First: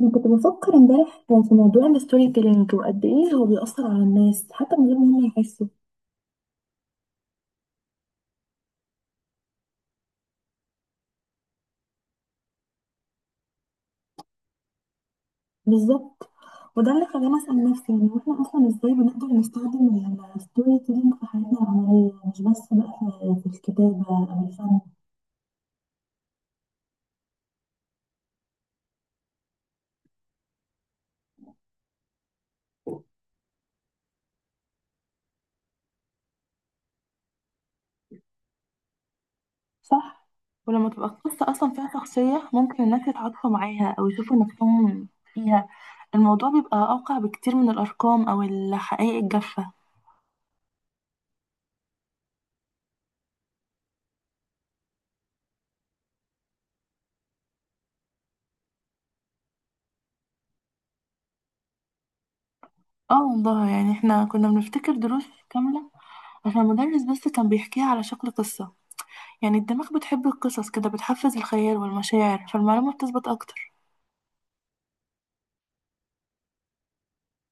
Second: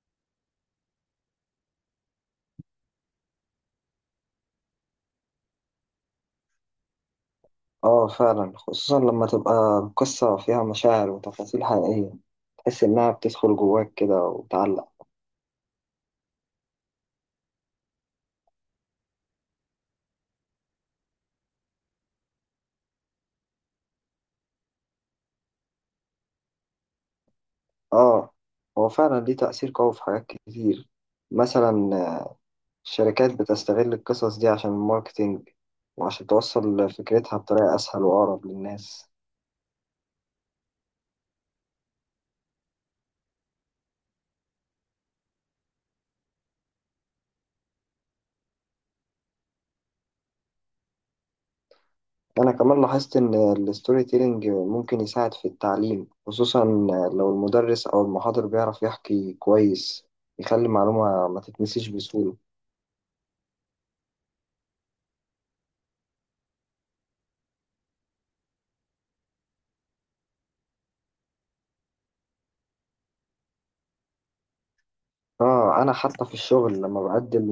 انا كنت بفكر امبارح في موضوع الستوري تيلينج وقد ايه هو بيأثر على الناس حتى من غير ما هم يحسوا. اه، فعلا، خصوصا لما تبقى القصة فيها مشاعر وتفاصيل حقيقية. تحس إنها بتدخل جواك كده وتعلق. بالظبط، وده اللي خلاني اسأل نفسي، يعني واحنا اصلا ازاي بنقدر نستخدم الستوري تيلينج في حياتنا العملية، مش بس بقى في الكتابة او الفن. اه، هو فعلا ليه تأثير قوي في حاجات كتير. مثلا الشركات بتستغل القصص دي عشان الماركتينج، وعشان توصل فكرتها بطريقة أسهل وأقرب للناس. صح، ولما تبقى القصة أصلا فيها شخصية ممكن الناس يتعاطفوا معاها أو يشوفوا نفسهم فيها، الموضوع بيبقى أوقع بكتير من الأرقام أو الحقائق الجافة. أنا كمان لاحظت إن الستوري تيلينج ممكن يساعد في التعليم، خصوصا لو المدرس أو المحاضر بيعرف يحكي كويس، يخلي المعلومة ما تتنسيش بسهولة. اه والله، يعني احنا كنا بنفتكر دروس كاملة فالمدرس بس كان بيحكيها على شكل قصة. يعني الدماغ بتحب القصص كده، بتحفز الخيال والمشاعر فالمعلومة بتثبت أكتر. اه، انا حتى في الشغل لما بقدم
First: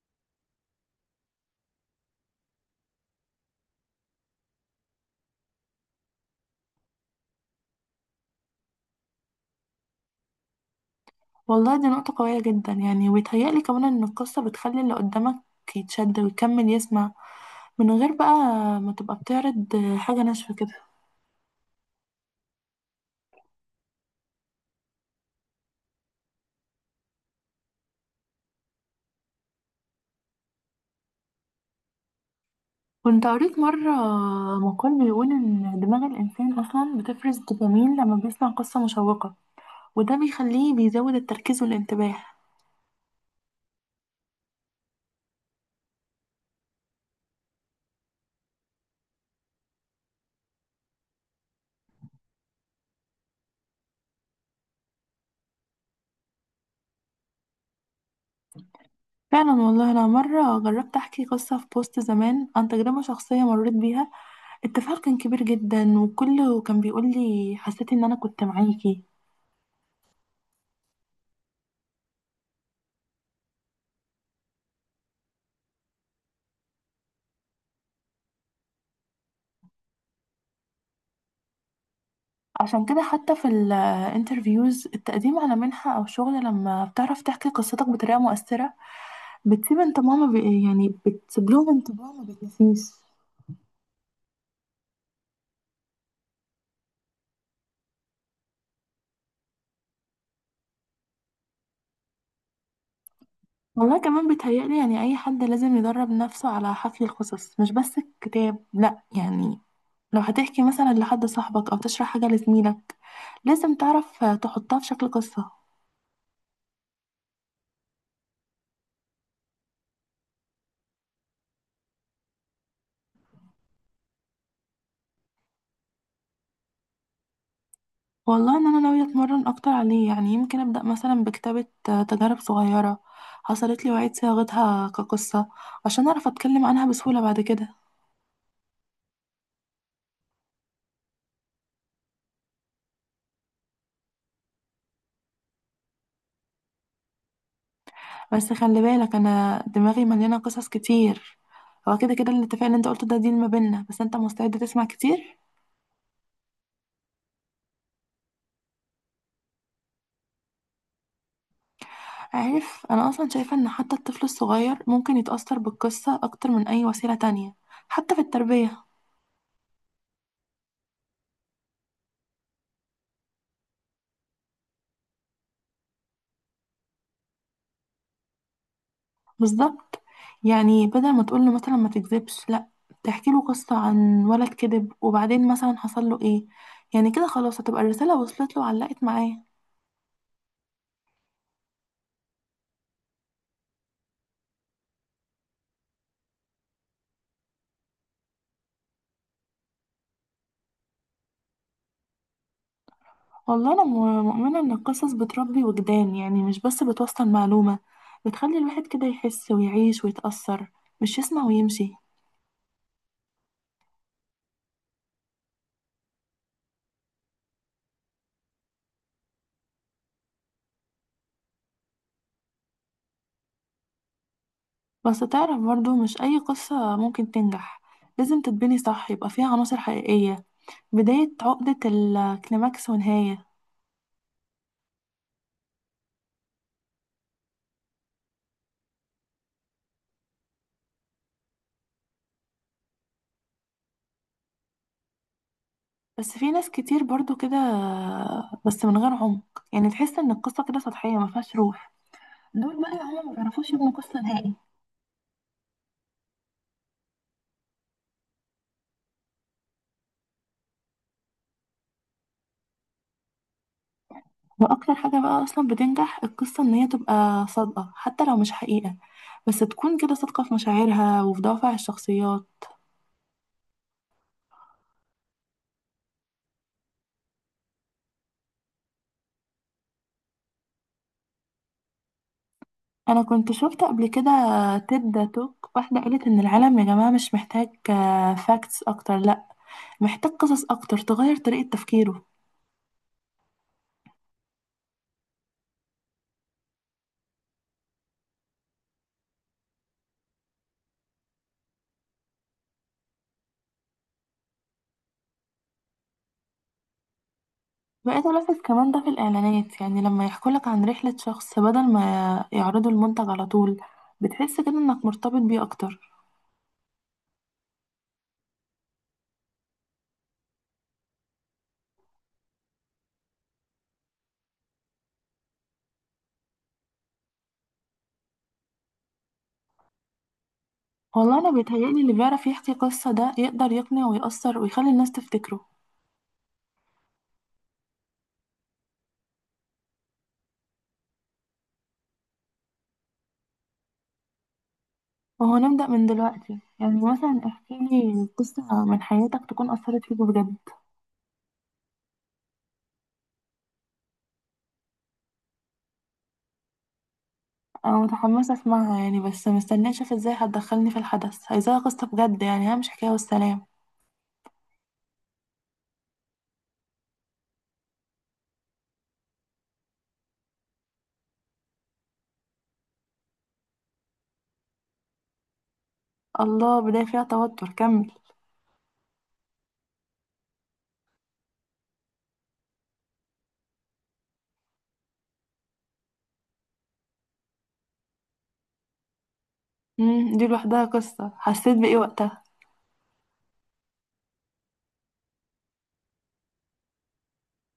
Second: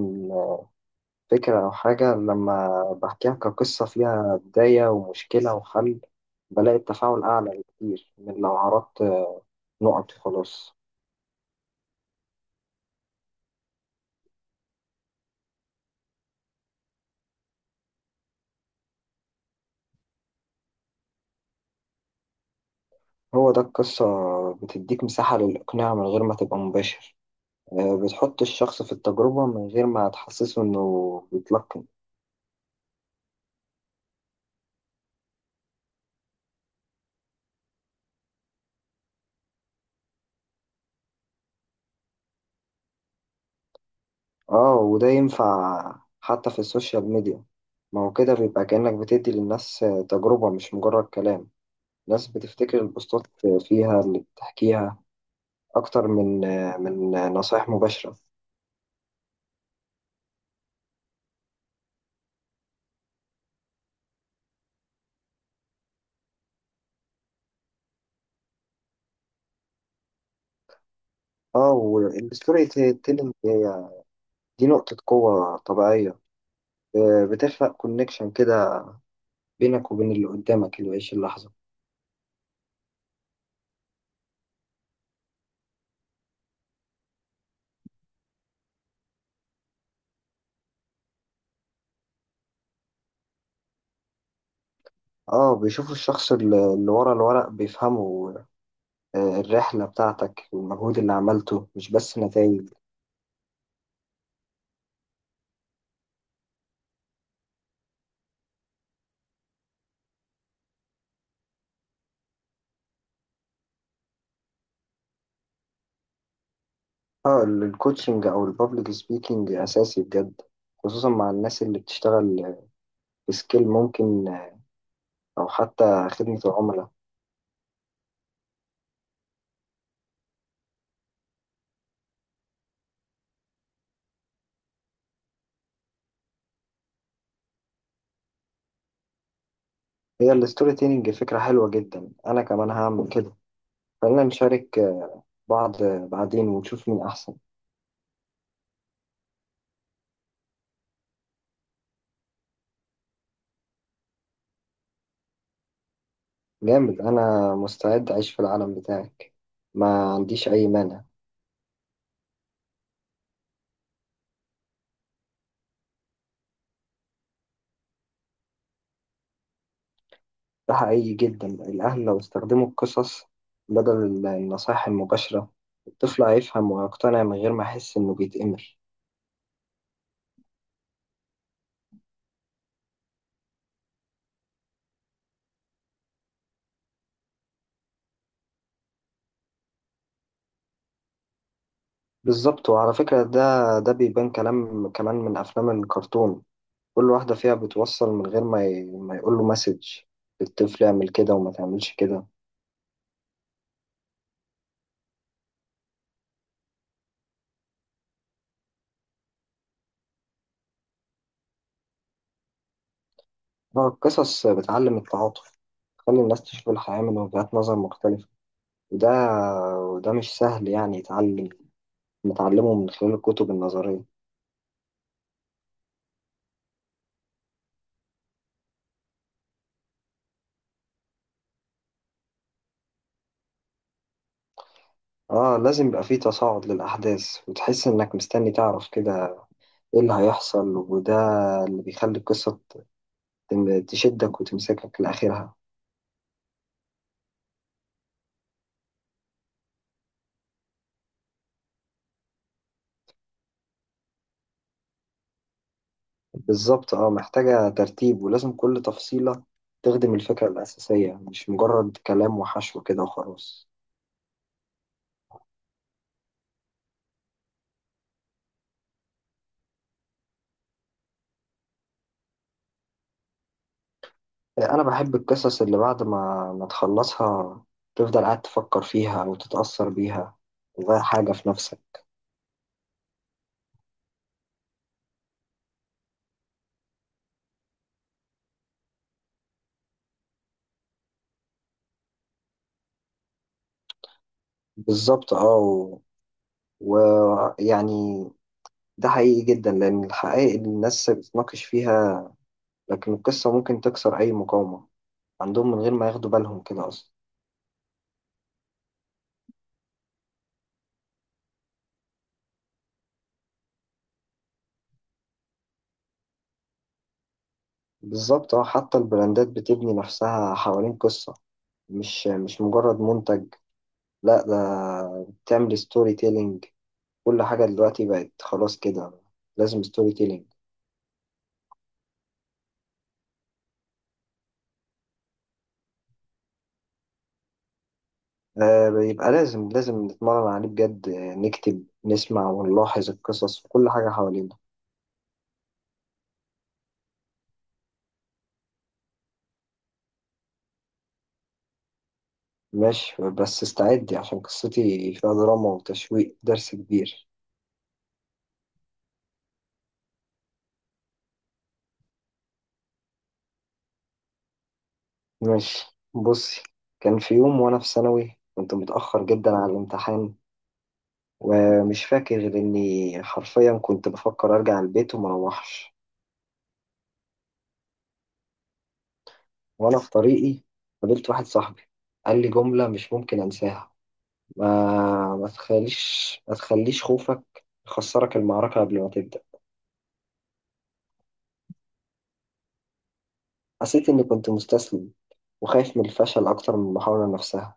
فكرة او حاجة، لما بحكيها كقصة فيها بداية ومشكلة وحل، بلاقي التفاعل اعلى بكتير من لو عرضت نقط وخلاص. والله دي نقطة قوية جدا، يعني ويتهيألي كمان إن القصة بتخلي اللي قدامك يتشد ويكمل يسمع، من غير بقى ما تبقى بتعرض حاجة ناشفة كده. هو ده القصة، بتديك مساحة للاقناع من غير ما تبقى مباشر. بتحط الشخص في التجربة من غير ما تحسسه انه بيتلقن. كنت قريت مرة مقال بيقول إن دماغ الإنسان أصلا بتفرز دوبامين لما بيسمع قصة مشوقة، وده بيخليه بيزود التركيز والانتباه. اه، وده ينفع حتى في السوشيال ميديا. ما هو كده بيبقى كأنك بتدي للناس تجربة مش مجرد كلام. ناس بتفتكر البوستات فيها اللي بتحكيها أكتر من نصائح مباشرة. فعلا والله، أنا مرة جربت أحكي قصة في بوست زمان عن تجربة شخصية مريت بيها، التفاعل كان كبير جدا وكله كان بيقول لي حسيت إن أنا كنت معاكي. اه، والستوري تيلينج هي دي نقطة قوة طبيعية. بتخلق كونكشن كده بينك وبين اللي قدامك اللي بيعيش اللحظة. عشان كده حتى في الانترفيوز، التقديم على منحة أو شغل، لما بتعرف تحكي قصتك بطريقة مؤثرة بتسيب انطباع ما بي... يعني بتسيب لهم انطباع ما بيتنسيش. اه، بيشوفوا الشخص اللي ورا الورق، بيفهموا الرحلة بتاعتك والمجهود اللي عملته مش بس نتائج. والله كمان بيتهيألي، يعني أي حد لازم يدرب نفسه على حكي القصص، مش بس الكتاب لأ، يعني لو هتحكي مثلا لحد صاحبك أو تشرح حاجة لزميلك، لازم تعرف تحطها في شكل قصة. اه، الكوتشنج أو البابليك سبيكينج أساسي بجد، خصوصا مع الناس اللي بتشتغل في سكيل ممكن، أو حتى خدمة العملاء. والله إن أنا ناوية أتمرن أكتر عليه، يعني يمكن أبدأ مثلا بكتابة تجارب صغيرة حصلت لي وعيد صياغتها كقصة، عشان أعرف أتكلم عنها بسهولة بعد كده. هي الستوري تيلينج فكرة حلوة جدا، أنا كمان هعمل كده. خلينا نشارك بعض بعدين ونشوف مين أحسن. بس خلي بالك، أنا دماغي مليانة قصص كتير. هو كده كده الاتفاق اللي انت قلته ده ديل ما بينا، بس انت مستعد تسمع كتير. جامد، أنا مستعد أعيش في العالم بتاعك، ما عنديش أي مانع. عارف، انا اصلا شايفة ان حتى الطفل الصغير ممكن يتأثر بالقصة اكتر من اي وسيلة تانية، حتى في التربية. ده حقيقي جدا. الأهل لو استخدموا القصص بدل النصائح المباشرة، الطفل هيفهم ويقتنع من غير ما يحس إنه بيتأمر. بالظبط، يعني بدل ما تقول له مثلا ما تكذبش، لا، تحكي له قصة عن ولد كذب وبعدين مثلا حصل له ايه. يعني كده خلاص هتبقى الرسالة وصلت له وعلقت معاه. بالظبط. وعلى فكرة، ده بيبان كلام كمان من أفلام الكرتون، كل واحدة فيها بتوصل من غير ما ما يقول له مسج الطفل اعمل كده وما تعملش كده. والله انا مؤمنة ان القصص بتربي وجدان، يعني مش بس بتوصل معلومة، بتخلي الواحد كده يحس ويعيش ويتأثر، مش يسمع ويمشي. هو القصص بتعلم التعاطف، تخلي الناس تشوف الحياة من وجهات نظر مختلفة، وده وده مش سهل يعني يتعلم، نتعلمه من خلال الكتب النظرية. بس تعرف برضو مش اي قصة ممكن تنجح، لازم تتبني صح، يبقى فيها عناصر حقيقية، بداية، عقدة، الكليماكس ونهاية. اه، لازم يبقى فيه تصاعد للأحداث، وتحس إنك مستني تعرف كده إيه اللي هيحصل، وده اللي بيخلي القصة تشدك وتمسكك لآخرها. بس في ناس كتير برضو كده، بس من غير عمق، يعني تحس ان القصه كده سطحيه ما فيهاش روح. دول بقى هما ما بيعرفوش يبنوا قصه نهائي. بالظبط. اه، محتاجة ترتيب، ولازم كل تفصيلة تخدم الفكرة الأساسية، مش مجرد كلام وحشو كده وخلاص. واكتر حاجه بقى اصلا بتنجح القصه ان هي تبقى صادقه، حتى لو مش حقيقه، بس تكون كده صادقه في مشاعرها وفي دوافع الشخصيات. انا بحب القصص اللي بعد ما تخلصها تفضل قاعد تفكر فيها او تتأثر بيها، تغير حاجة في نفسك. انا كنت شفت قبل كده تيد توك، واحده قالت ان العالم يا جماعه مش محتاج فاكتس اكتر، لا، محتاج قصص اكتر تغير طريقه تفكيره. بالظبط. ويعني ده حقيقي جدا، لان الحقائق اللي الناس بتناقش فيها، لكن القصة ممكن تكسر اي مقاومة عندهم من غير ما ياخدوا بالهم كده اصلا. بقيت ألاحظ كمان ده في الإعلانات، يعني لما يحكوا لك عن رحلة شخص بدل ما يعرضوا المنتج على طول، بتحس كده إنك مرتبط بيه أكتر. بالظبط. اه، حتى البراندات بتبني نفسها حوالين قصة، مش مجرد منتج. لا، ده بتعمل ستوري تيلينج. كل حاجة دلوقتي بقت خلاص كده لازم ستوري تيلينج. والله أنا بيتهيألي اللي بيعرف يحكي قصة ده يقدر يقنع ويأثر ويخلي الناس تفتكره. يبقى لازم نتمرن عليه بجد، نكتب، نسمع ونلاحظ القصص وكل حاجة حوالينا. وهو نبدأ من دلوقتي، يعني مثلا احكيلي قصة من حياتك تكون أثرت فيك بجد. ماشي، بس استعدي، عشان قصتي فيها دراما وتشويق درس كبير. أنا متحمسة أسمعها، يعني بس مستنية أشوف إزاي هتدخلني في الحدث، عايزاها قصة بجد يعني، ها، مش حكاية والسلام. ماشي، بصي. كان في يوم وأنا في ثانوي، كنت متأخر جدا على الامتحان، ومش فاكر غير إني حرفيا كنت بفكر أرجع البيت ومروحش. الله، بداية فيها توتر، كمل. وأنا في طريقي، قابلت واحد صاحبي، قال لي جملة مش ممكن أنساها: ما تخليش خوفك يخسرك المعركة قبل ما تبدأ. مم، دي لوحدها قصة، حسيت بإيه وقتها؟ حسيت إني كنت مستسلم، وخايف من الفشل أكتر من المحاولة نفسها.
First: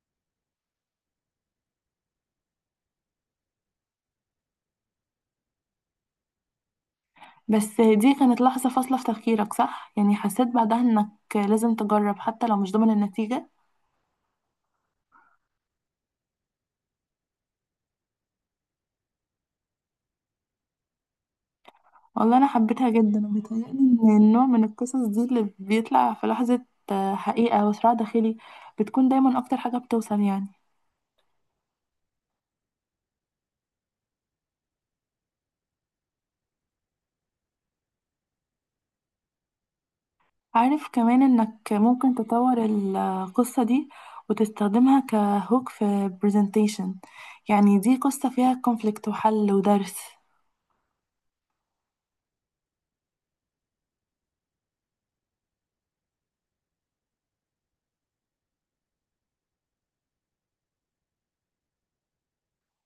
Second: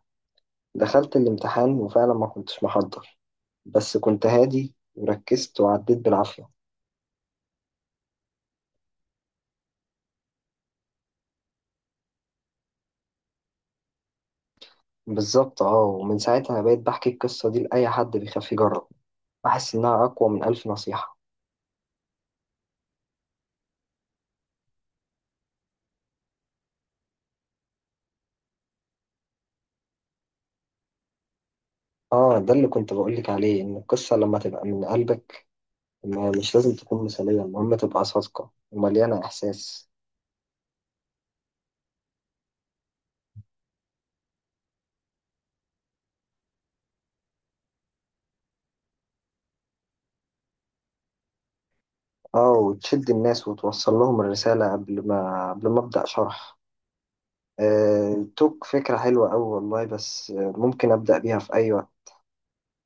دخلت الامتحان وفعلا ما كنتش محضر، بس كنت هادي وركزت وعديت بالعافية. بس دي كانت لحظة فاصلة في تفكيرك صح؟ يعني حسيت بعدها انك لازم تجرب حتى لو مش ضامن النتيجة. بالظبط. اه، ومن ساعتها بقيت بحكي القصة دي لأي حد بيخاف يجرب، بحس إنها أقوى من ألف نصيحة. والله انا حبيتها جدا، وبيتهيألي ان النوع من القصص دي اللي بيطلع في لحظة حقيقة وصراع داخلي، بتكون دايما اكتر حاجة بتوصل يعني. اه، ده اللي كنت بقولك عليه، إن القصة لما تبقى من قلبك، مش لازم تكون مثالية، المهم تبقى صادقة ومليانة إحساس. عارف كمان انك ممكن تطور القصة دي وتستخدمها كهوك في برزنتيشن، يعني دي قصة فيها كونفليكت وحل ودرس. اه، وتشد الناس وتوصل لهم الرسالة قبل ما أبدأ شرح. توك فكرة حلوة أوي والله، بس ممكن أبدأ بيها في أي وقت.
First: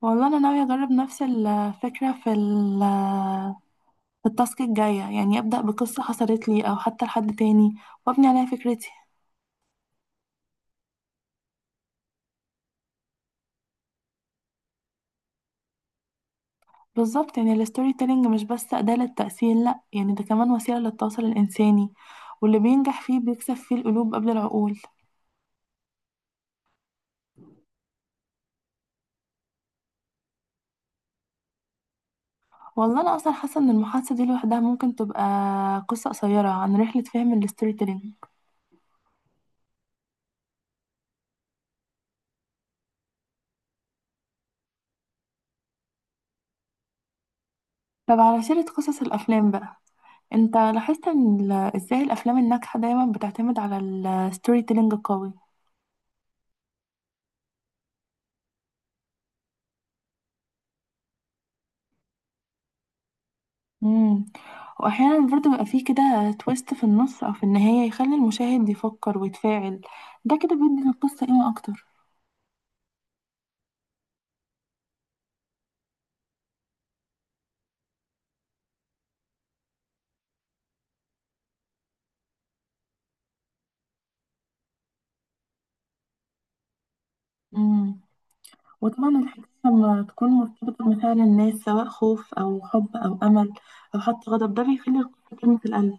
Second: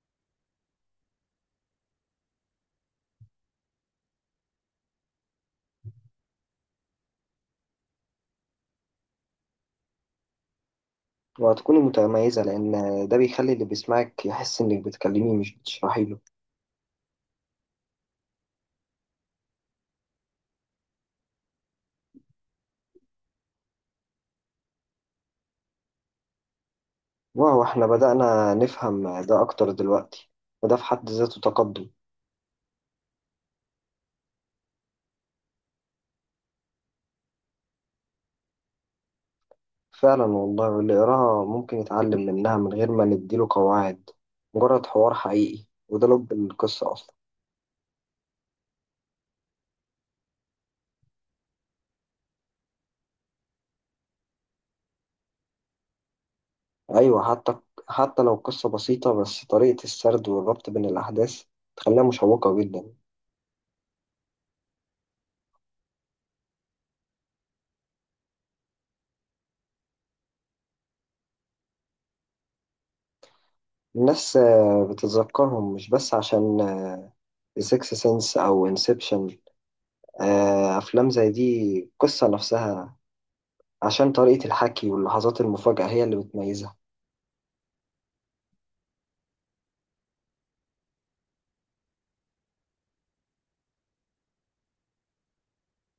والله انا ناوية اجرب نفس الفكرة في التاسك الجاية، يعني أبدأ بقصة حصلت لي أو حتى لحد تاني وأبني عليها فكرتي. وهتكوني متميزة، لأن ده بيخلي اللي بيسمعك يحس إنك بتكلميه مش بتشرحي له. بالظبط، يعني الستوري تيلينج مش بس أداة للتأثير، لأ، يعني ده كمان وسيلة للتواصل الإنساني، واللي بينجح فيه بيكسب فيه القلوب قبل العقول. واو، إحنا بدأنا نفهم ده أكتر دلوقتي، وده في حد ذاته تقدم. والله أنا أصلا حاسة إن المحادثة دي لوحدها ممكن تبقى قصة قصيرة عن رحلة فهم الستوري تيلينج. فعلا والله، واللي يقراها ممكن يتعلم منها من غير ما نديله قواعد، مجرد حوار حقيقي، وده لب القصة أصلا. طب على سيرة قصص الأفلام بقى، أنت لاحظت إزاي الأفلام الناجحة دايما بتعتمد على الستوري تيلينج القوي؟ أيوة. حتى لو قصة بسيطة، بس طريقة السرد والربط بين الأحداث تخليها مشوقة جدا. مم. واحيانا برضه بيبقى فيه كده تويست في النص او في النهايه يخلي المشاهد يفكر ويتفاعل، ده كده بيدي للقصه قيمه اكتر. الناس بتتذكرهم مش بس عشان سيكس سنس أو انسبشن. أفلام زي دي قصة نفسها، عشان طريقة الحكي واللحظات المفاجئة هي اللي بتميزها. مم. وطبعا الحكايه لما تكون مرتبطه بمشاعر الناس، سواء خوف او حب او امل او حتى غضب، ده بيخلي القصه كلمه القلب.